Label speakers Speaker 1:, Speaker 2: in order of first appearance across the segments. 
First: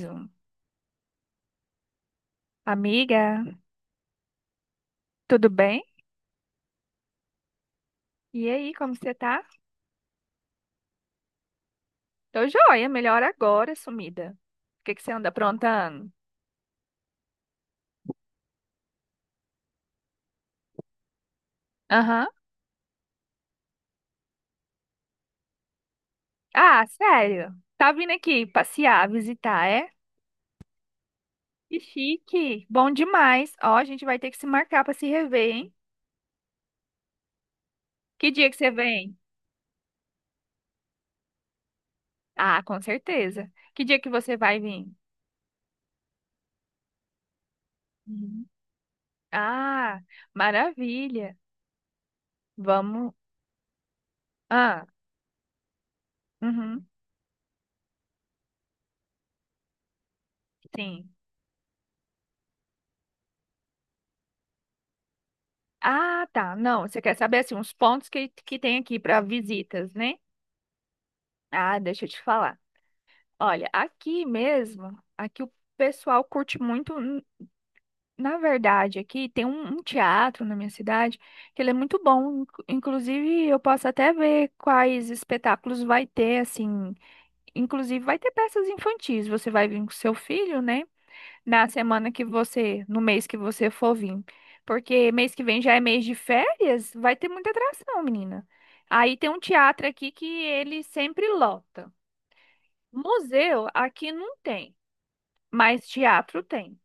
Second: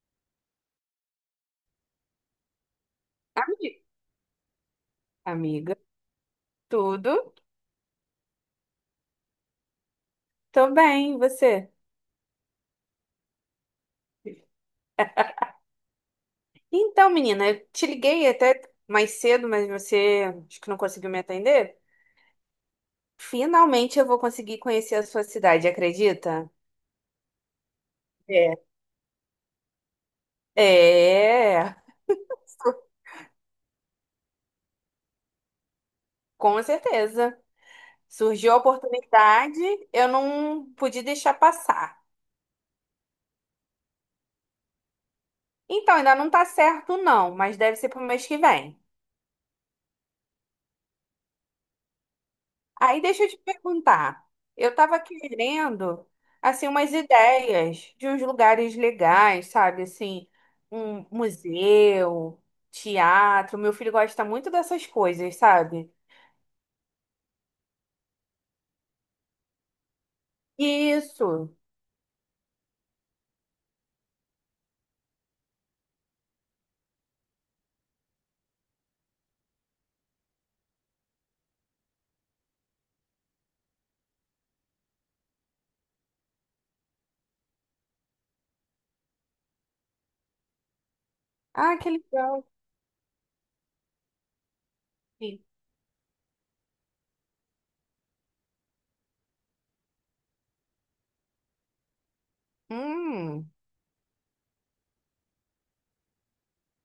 Speaker 1: Zoom. Amiga,
Speaker 2: Ami-
Speaker 1: tudo
Speaker 2: Amiga,
Speaker 1: bem?
Speaker 2: tudo?
Speaker 1: E aí, como você tá?
Speaker 2: Tô bem, e você?
Speaker 1: Tô joia, melhor agora, sumida. O que que você anda aprontando?
Speaker 2: Então, menina, eu te liguei até mais cedo, mas você acho que não conseguiu me atender.
Speaker 1: Aham.
Speaker 2: Finalmente eu vou conseguir conhecer a sua cidade, acredita?
Speaker 1: Ah, sério? Tá vindo aqui
Speaker 2: É.
Speaker 1: passear, visitar, é?
Speaker 2: É,
Speaker 1: Que chique. Bom demais. Ó, a gente vai ter que se marcar pra se rever, hein?
Speaker 2: com certeza.
Speaker 1: Que dia
Speaker 2: Surgiu
Speaker 1: que
Speaker 2: a
Speaker 1: você vem?
Speaker 2: oportunidade, eu não pude deixar passar.
Speaker 1: Ah, com certeza. Que dia que você vai vir?
Speaker 2: Então, ainda não tá certo, não, mas deve ser pro mês que
Speaker 1: Uhum.
Speaker 2: vem.
Speaker 1: Ah, maravilha.
Speaker 2: Aí
Speaker 1: Vamos.
Speaker 2: deixa eu te perguntar. Eu
Speaker 1: Ah,
Speaker 2: estava querendo, assim,
Speaker 1: uhum.
Speaker 2: umas ideias de uns lugares legais, sabe? Assim, um
Speaker 1: Sim.
Speaker 2: museu, teatro. Meu filho gosta muito dessas coisas, sabe?
Speaker 1: Ah, tá. Não, você quer saber assim, uns pontos que tem aqui para visitas, né?
Speaker 2: Isso.
Speaker 1: Ah, deixa eu te falar. Olha, aqui mesmo, aqui o pessoal curte muito. Na verdade, aqui tem um teatro na minha cidade que ele é muito bom. Inclusive, eu posso até ver quais espetáculos vai ter, assim. Inclusive, vai ter peças infantis. Você vai vir com seu filho, né? na
Speaker 2: Ah, que
Speaker 1: semana que
Speaker 2: legal.
Speaker 1: você, no mês que você for vir. Porque mês que
Speaker 2: Sim.
Speaker 1: vem já é mês de férias, vai ter muita atração, menina. Aí tem um teatro aqui que ele sempre lota.
Speaker 2: Hum.
Speaker 1: Museu aqui não tem, mas teatro tem.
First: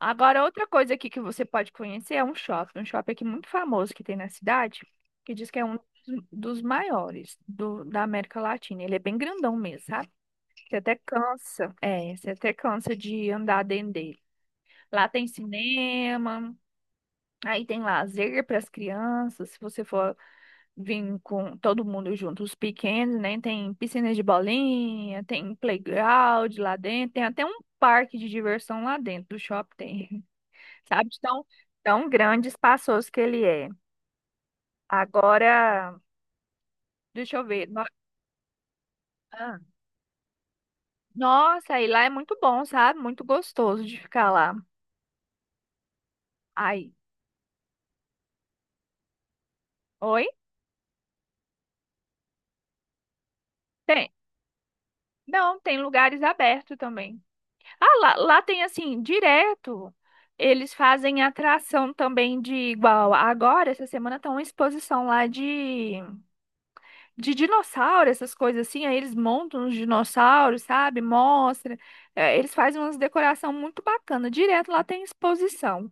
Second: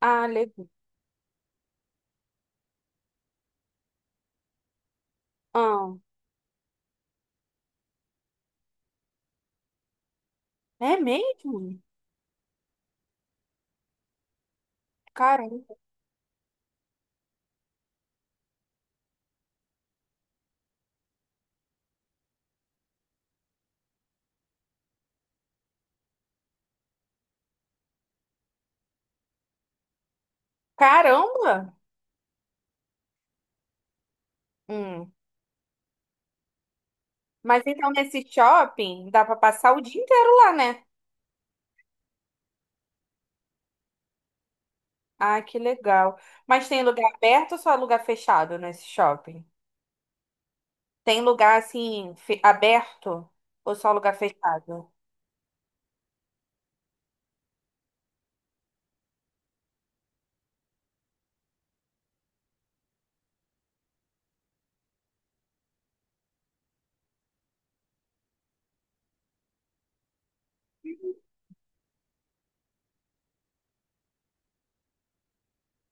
Speaker 2: Ah,
Speaker 1: Agora, outra
Speaker 2: legal.
Speaker 1: coisa aqui que você pode conhecer é um shopping aqui muito famoso que tem na cidade, que diz que é um
Speaker 2: Ah,
Speaker 1: dos maiores do, da América Latina. Ele é bem grandão mesmo, sabe? Você até
Speaker 2: é
Speaker 1: cansa,
Speaker 2: mesmo?
Speaker 1: é, você até cansa de andar dentro dele. Lá tem
Speaker 2: Caramba.
Speaker 1: cinema, aí tem lazer para as crianças, se você for vir com todo mundo junto, os pequenos, né? Tem piscina de bolinha, tem playground lá dentro, tem até um parque de diversão lá dentro do shopping, tem, sabe? De tão,
Speaker 2: Caramba!
Speaker 1: tão grande, e espaçoso que ele é.
Speaker 2: Hum.
Speaker 1: Agora, deixa eu
Speaker 2: Mas
Speaker 1: ver.
Speaker 2: então nesse shopping dá para
Speaker 1: Ah,
Speaker 2: passar o dia inteiro lá, né?
Speaker 1: Nossa, aí lá é muito bom, sabe? Muito gostoso de ficar lá.
Speaker 2: Ah, que legal. Mas tem
Speaker 1: Aí,
Speaker 2: lugar aberto ou só lugar fechado nesse shopping?
Speaker 1: oi?
Speaker 2: Tem lugar assim fe- aberto ou só
Speaker 1: Tem.
Speaker 2: lugar fechado?
Speaker 1: Não, tem lugares abertos também. Ah, lá, lá tem assim, direto. Eles fazem atração também de igual. Agora, essa semana, tá uma exposição lá de dinossauro, essas coisas assim. Aí eles montam os dinossauros, sabe? Mostra. É, eles fazem umas decoração muito bacana. Direto lá tem exposição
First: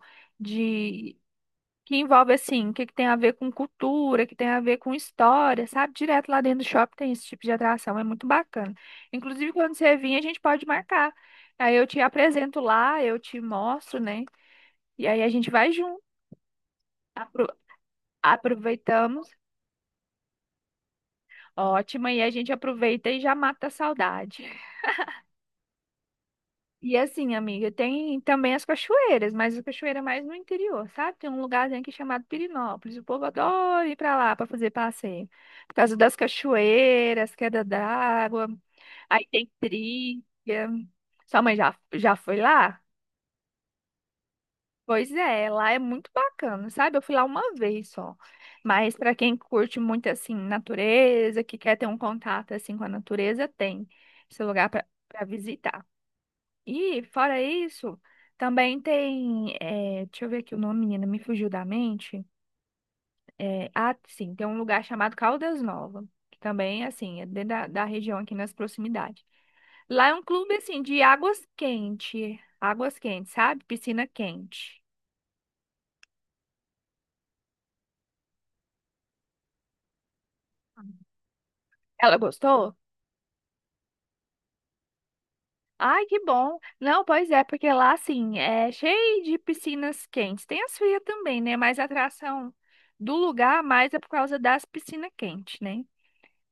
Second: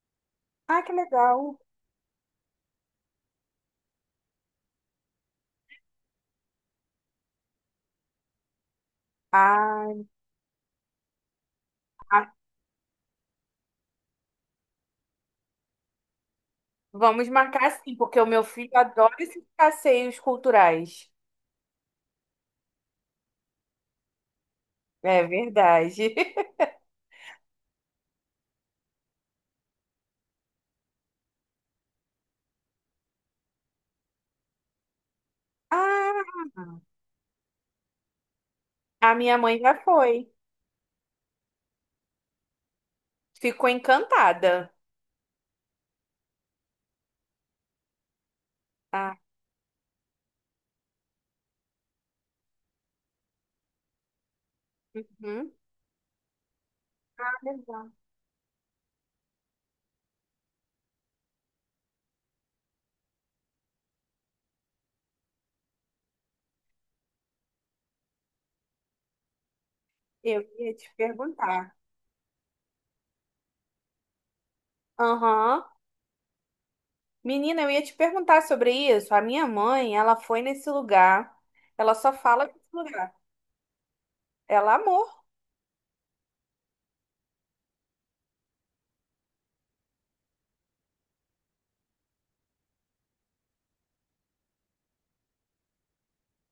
Speaker 2: Ah, que legal.
Speaker 1: que envolve assim, o que, que tem a ver com cultura, que tem a ver com história, sabe? Direto lá dentro do shopping tem esse tipo de atração, é muito bacana. Inclusive, quando você
Speaker 2: Ah,
Speaker 1: vir, a gente pode marcar. Aí eu te
Speaker 2: ah,
Speaker 1: apresento lá, eu te mostro, né? E aí a gente vai junto.
Speaker 2: vamos
Speaker 1: Apro-
Speaker 2: marcar sim, porque o meu filho adora
Speaker 1: Aproveitamos.
Speaker 2: esses passeios culturais.
Speaker 1: Ótimo, e a gente aproveita e já mata a saudade.
Speaker 2: É verdade.
Speaker 1: E assim, amiga, tem também as cachoeiras, mas a cachoeira é mais no interior, sabe? Tem um lugarzinho aqui chamado Pirinópolis. O povo adora ir pra lá pra fazer passeio. Por causa das
Speaker 2: Ah,
Speaker 1: cachoeiras, queda d'água,
Speaker 2: a
Speaker 1: aí
Speaker 2: minha
Speaker 1: tem
Speaker 2: mãe já foi.
Speaker 1: trilha. Sua mãe já foi lá?
Speaker 2: Ficou encantada.
Speaker 1: Pois é, lá é muito bacana, sabe? Eu fui lá uma vez só. Mas para
Speaker 2: Ah,
Speaker 1: quem curte muito assim natureza, que quer ter um contato assim com a natureza, tem esse lugar para pra
Speaker 2: uhum.
Speaker 1: visitar. E,
Speaker 2: Ah,
Speaker 1: fora
Speaker 2: legal.
Speaker 1: isso, também tem. Deixa eu ver aqui o nome, menina, me fugiu da mente. Ah, sim, tem um lugar chamado Caldas Nova, que também, assim, é dentro da, da região aqui nas proximidades. Lá é um
Speaker 2: Eu
Speaker 1: clube,
Speaker 2: ia
Speaker 1: assim,
Speaker 2: te
Speaker 1: de águas
Speaker 2: perguntar.
Speaker 1: quentes. Águas quentes, sabe? Piscina quente.
Speaker 2: Aham. Menina, eu ia te perguntar sobre isso. A minha mãe, ela foi nesse lugar. Ela só
Speaker 1: Ela
Speaker 2: fala desse
Speaker 1: gostou?
Speaker 2: lugar. Ela amou.
Speaker 1: Ai, que bom. Não, pois é, porque lá, assim, é cheio de piscinas quentes. Tem as frias também, né? Mas a atração do lugar mais é por causa das piscinas quentes, né?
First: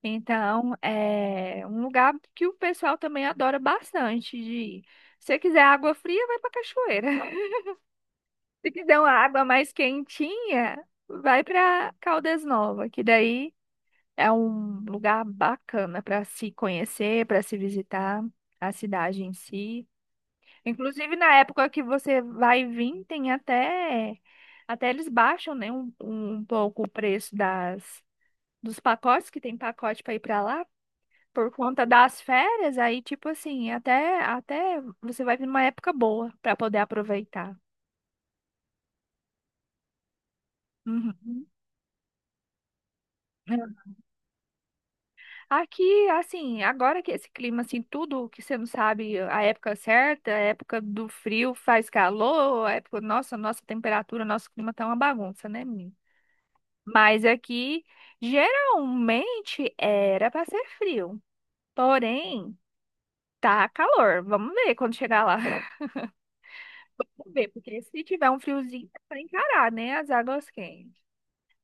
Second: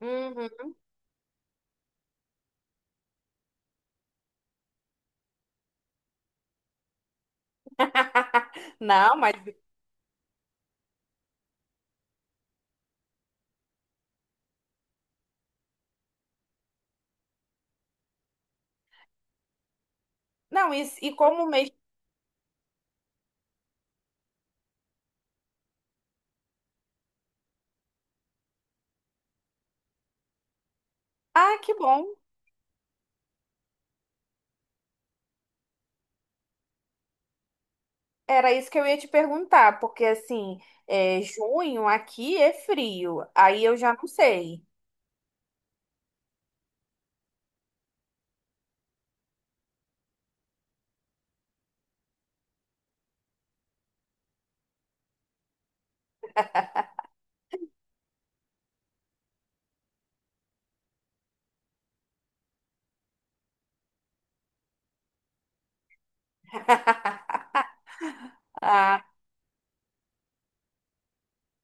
Speaker 2: Uhum.
Speaker 1: Então, é um lugar que o pessoal também adora bastante de ir. Se você quiser água fria, vai para cachoeira. Se quiser uma
Speaker 2: Não, mas.
Speaker 1: água mais quentinha, vai para Caldas Nova, que daí é um lugar bacana para se conhecer, para se visitar a cidade em si.
Speaker 2: Não, e
Speaker 1: Inclusive, na
Speaker 2: como
Speaker 1: época
Speaker 2: mês.
Speaker 1: que você vai vir, tem até eles baixam, né, um pouco o preço das dos pacotes, que tem pacote para ir para lá por
Speaker 2: Ah, que
Speaker 1: conta
Speaker 2: bom.
Speaker 1: das férias, aí tipo assim, até você vai vir numa época boa para poder aproveitar.
Speaker 2: Era isso que eu ia te perguntar, porque assim, é,
Speaker 1: Uhum.
Speaker 2: junho aqui é frio. Aí
Speaker 1: É.
Speaker 2: eu já não sei.
Speaker 1: Aqui, assim, agora que esse clima, assim, tudo que você não sabe a época certa, a época do frio faz calor, a época, nossa, nossa temperatura, nosso clima tá uma bagunça, né, menina? Mas aqui, geralmente, era para ser frio, porém, tá calor, vamos ver quando chegar lá. Vamos ver, porque se tiver um friozinho, é
Speaker 2: Ah,
Speaker 1: para encarar, né? As águas quentes.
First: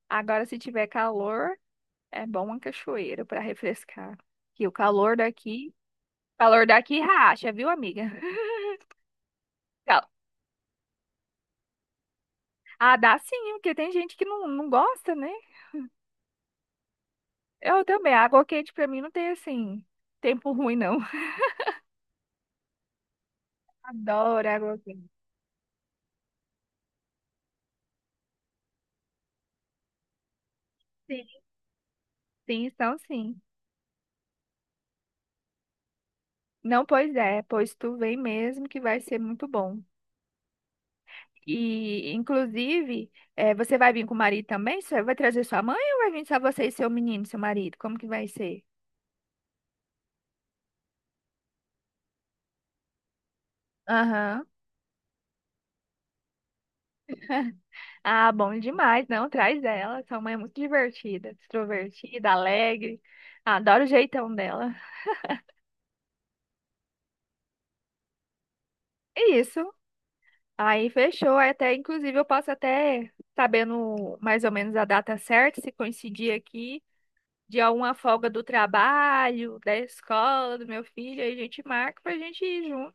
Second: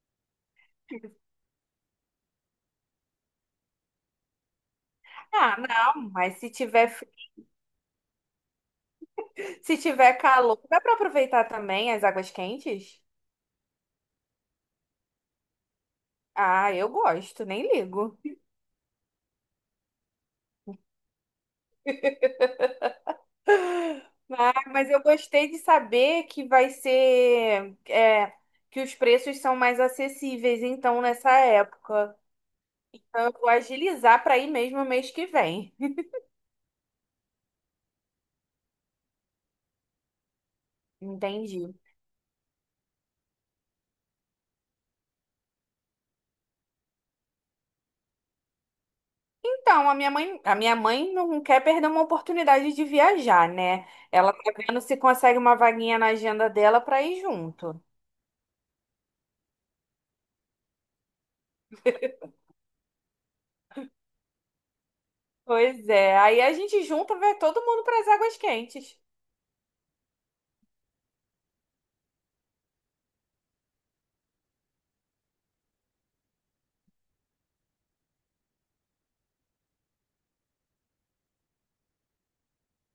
Speaker 1: Agora, se tiver calor, é bom uma cachoeira para refrescar. Que o
Speaker 2: ah, não, mas
Speaker 1: calor daqui racha, viu, amiga?
Speaker 2: se
Speaker 1: Cal-
Speaker 2: tiver calor, dá para aproveitar também as águas
Speaker 1: Ah,
Speaker 2: quentes?
Speaker 1: dá sim, porque tem gente que não, não gosta, né?
Speaker 2: Ah, eu gosto, nem
Speaker 1: Eu também.
Speaker 2: ligo.
Speaker 1: Água quente para mim não tem assim, tempo ruim, não. Adoro
Speaker 2: Ah,
Speaker 1: água
Speaker 2: mas eu
Speaker 1: quente.
Speaker 2: gostei de saber que vai ser, é, que os preços são mais acessíveis, então,
Speaker 1: Sim,
Speaker 2: nessa época.
Speaker 1: sim, então
Speaker 2: Então, eu
Speaker 1: sim.
Speaker 2: vou agilizar para ir mesmo mês que vem.
Speaker 1: Não, pois é, pois tu vem mesmo que vai ser muito bom.
Speaker 2: Entendi.
Speaker 1: E, inclusive, você vai vir com o marido também? Você vai trazer sua mãe ou vai vir só você e seu menino, seu marido? Como que vai ser?
Speaker 2: Então, a minha mãe não quer perder uma oportunidade de viajar, né? Ela
Speaker 1: Aham.
Speaker 2: tá vendo se consegue uma vaguinha na agenda dela para ir junto.
Speaker 1: Ah, bom demais. Não, traz ela. Sua mãe é muito divertida, extrovertida, alegre. Adoro o jeitão dela.
Speaker 2: Pois é, aí a gente junta, vai todo mundo para as águas quentes.
Speaker 1: Isso. Aí fechou. Aí até, inclusive, eu posso até, sabendo mais ou menos a data certa, se coincidir aqui, de alguma folga do trabalho, da escola, do meu filho, aí a gente marca pra gente ir junto.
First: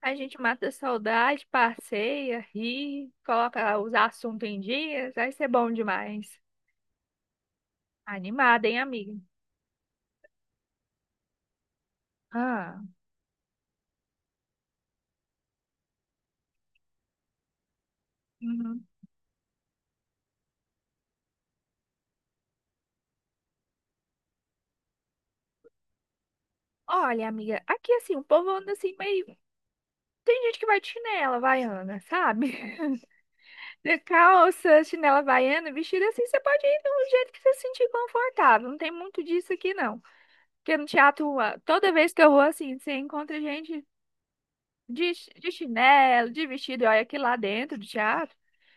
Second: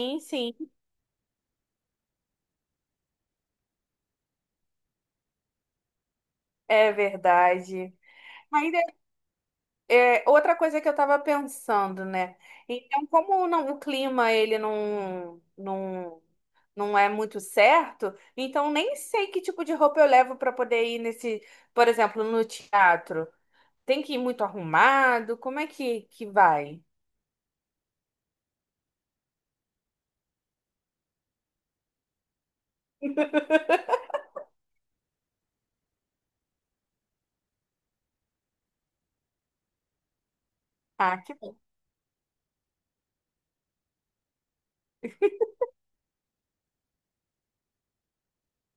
Speaker 1: A gente
Speaker 2: sim,
Speaker 1: mata a saudade, passeia, ri, coloca os assuntos em dias, vai ser bom demais.
Speaker 2: é verdade.
Speaker 1: Animada,
Speaker 2: Mas
Speaker 1: hein, amiga?
Speaker 2: é, outra coisa que eu estava pensando, né?
Speaker 1: Ah,
Speaker 2: Então, como não- o clima ele não é muito certo, então
Speaker 1: uhum.
Speaker 2: nem sei que tipo de roupa eu levo para poder ir nesse, por exemplo, no teatro. Tem que ir muito arrumado? Como é que vai?
Speaker 1: Olha, amiga, aqui assim, o povo anda assim meio. Tem gente que vai de chinela havaiana, sabe? De calça, chinela havaiana, vestido assim, você pode ir do jeito que você se sentir confortável. Não tem muito disso aqui, não. Porque no
Speaker 2: Ah, que
Speaker 1: teatro,
Speaker 2: bom.
Speaker 1: ah, toda vez que eu vou assim, você encontra gente de, de chinelo, de vestido, e olha que lá dentro do teatro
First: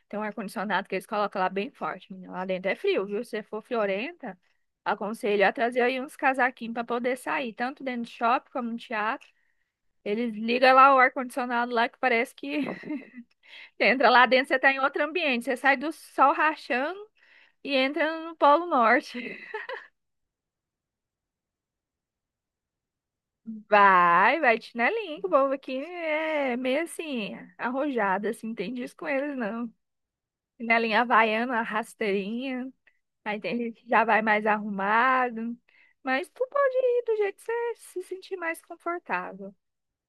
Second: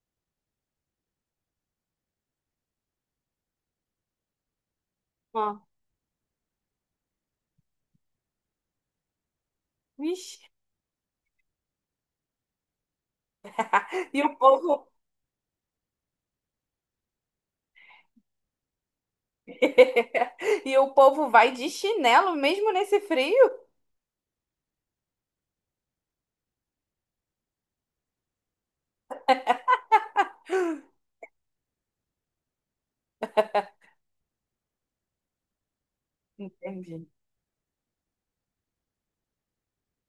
Speaker 1: tem um ar-condicionado que eles colocam lá bem forte, menina. Lá dentro é frio, viu? Se você for friorenta,
Speaker 2: Ó,
Speaker 1: aconselho a trazer aí uns casaquinhos para poder sair, tanto dentro do shopping como no teatro. Eles
Speaker 2: vixe.
Speaker 1: ligam lá o ar-condicionado lá que parece que você entra
Speaker 2: E
Speaker 1: lá
Speaker 2: o
Speaker 1: dentro, você
Speaker 2: povo
Speaker 1: tá em outro ambiente, você sai do sol rachando e entra no Polo Norte.
Speaker 2: e o povo vai de chinelo mesmo nesse frio?
Speaker 1: Vai, vai de chinelinho, que o povo aqui é meio assim, arrojado, assim, não tem disso com eles, não. Chinelinha havaiana, rasteirinha. Aí tem gente que já vai mais arrumado. Mas tu pode ir
Speaker 2: Entendi.
Speaker 1: do jeito que você se sentir mais confortável.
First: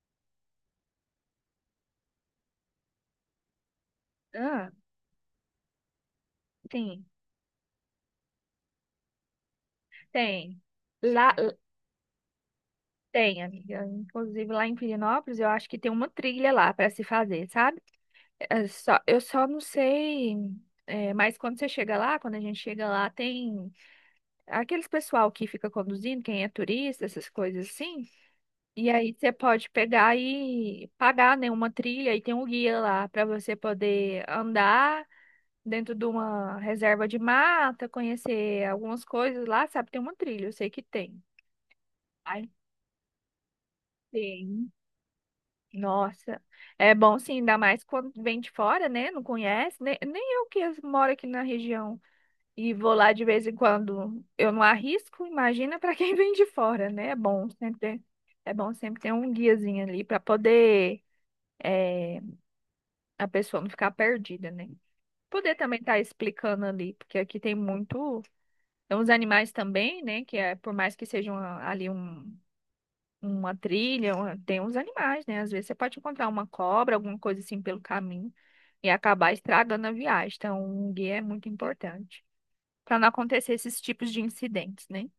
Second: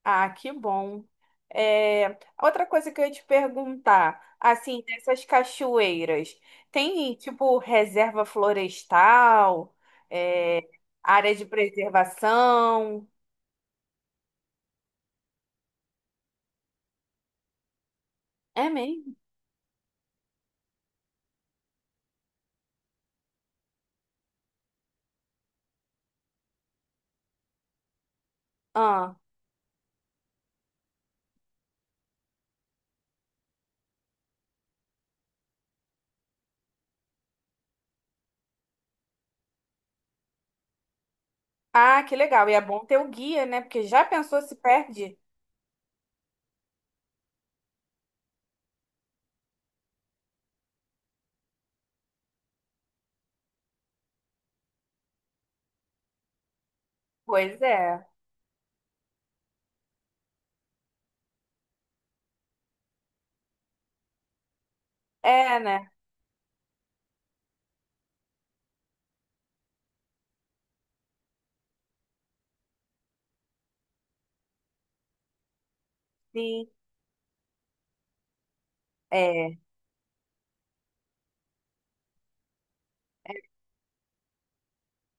Speaker 2: Ah, que bom. É, outra coisa que eu ia te perguntar,
Speaker 1: Ah,
Speaker 2: assim, dessas cachoeiras,
Speaker 1: tem,
Speaker 2: tem tipo reserva florestal,
Speaker 1: tem.
Speaker 2: é,
Speaker 1: Lá,
Speaker 2: área de preservação?
Speaker 1: tem, amiga. Inclusive lá em Pirinópolis, eu acho que tem uma trilha lá para se fazer, sabe? É
Speaker 2: É
Speaker 1: só,
Speaker 2: mesmo?
Speaker 1: eu só não sei. Mas quando você chega lá, quando a gente chega lá, tem aqueles pessoal que fica conduzindo, quem é turista, essas coisas assim. E aí
Speaker 2: Ah,
Speaker 1: você pode pegar e pagar, né, uma trilha e tem um guia lá para você poder andar dentro de uma reserva de mata, conhecer algumas coisas lá, sabe? Tem uma trilha, eu sei que tem.
Speaker 2: ah, que legal.
Speaker 1: Ai,
Speaker 2: E é bom ter o guia, né? Porque já pensou se
Speaker 1: tem.
Speaker 2: perde?
Speaker 1: Nossa, é bom sim, ainda mais quando vem de fora, né? Não conhece, nem eu que moro aqui na região e vou lá de vez em quando, eu não arrisco, imagina para quem vem de fora, né? É bom
Speaker 2: Pois
Speaker 1: sempre ter,
Speaker 2: é.
Speaker 1: é bom sempre ter um guiazinho ali para poder é, a pessoa não ficar perdida, né? Poder
Speaker 2: É,
Speaker 1: também
Speaker 2: né?
Speaker 1: estar explicando ali, porque aqui tem muito, tem uns animais também, né? Que é, por mais que seja uma trilha, tem uns animais, né? Às vezes você pode encontrar uma
Speaker 2: Sim.
Speaker 1: cobra, alguma coisa assim pelo caminho e acabar
Speaker 2: É.
Speaker 1: estragando a viagem. Então, um guia é muito importante para não acontecer esses tipos de incidentes, né?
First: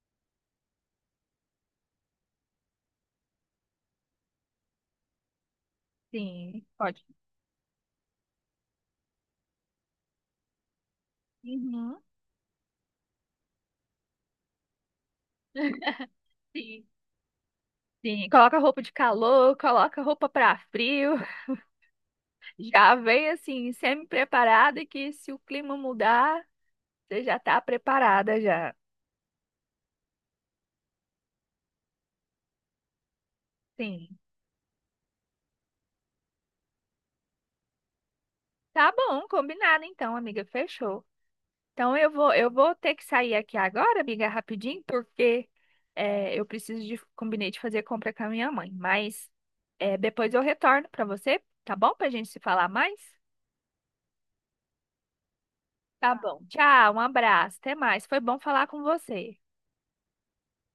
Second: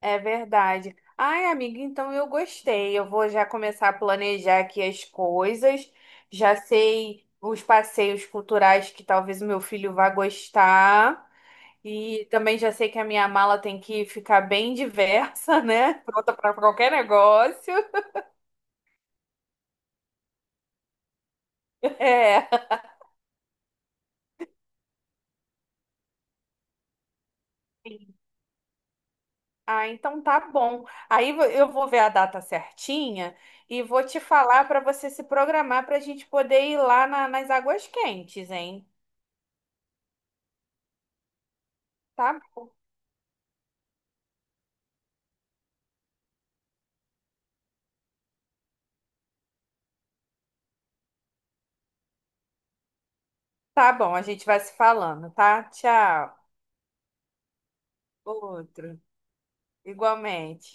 Speaker 2: É verdade. Ai, amiga, então eu gostei. Eu vou já começar a planejar aqui as coisas. Já
Speaker 1: Sim, pode.
Speaker 2: sei os passeios culturais que talvez o meu filho vá gostar.
Speaker 1: Uhum.
Speaker 2: E também já sei que a minha mala tem que ficar bem diversa, né? Pronta para
Speaker 1: Sim,
Speaker 2: qualquer negócio.
Speaker 1: sim. Coloca roupa de calor, coloca roupa para frio.
Speaker 2: É.
Speaker 1: Já vem assim, semi-preparada e que se o clima mudar, você já tá preparada já.
Speaker 2: Ah, então tá bom. Eu vou ver a data certinha e vou
Speaker 1: Sim.
Speaker 2: te falar para você se programar para a gente poder ir lá nas águas quentes, hein?
Speaker 1: Tá bom, combinado então, amiga, fechou. Então eu
Speaker 2: Tá.
Speaker 1: vou, eu vou ter que sair aqui agora, amiga, rapidinho, porque combinei de fazer compra com a minha mãe. Mas depois eu retorno pra você, tá bom? Pra gente se falar mais?
Speaker 2: Tá bom, a gente vai se falando, tá?
Speaker 1: Tá
Speaker 2: Tchau.
Speaker 1: bom. Tchau, um abraço, até mais. Foi bom falar com
Speaker 2: Outro.
Speaker 1: você.
Speaker 2: Igualmente.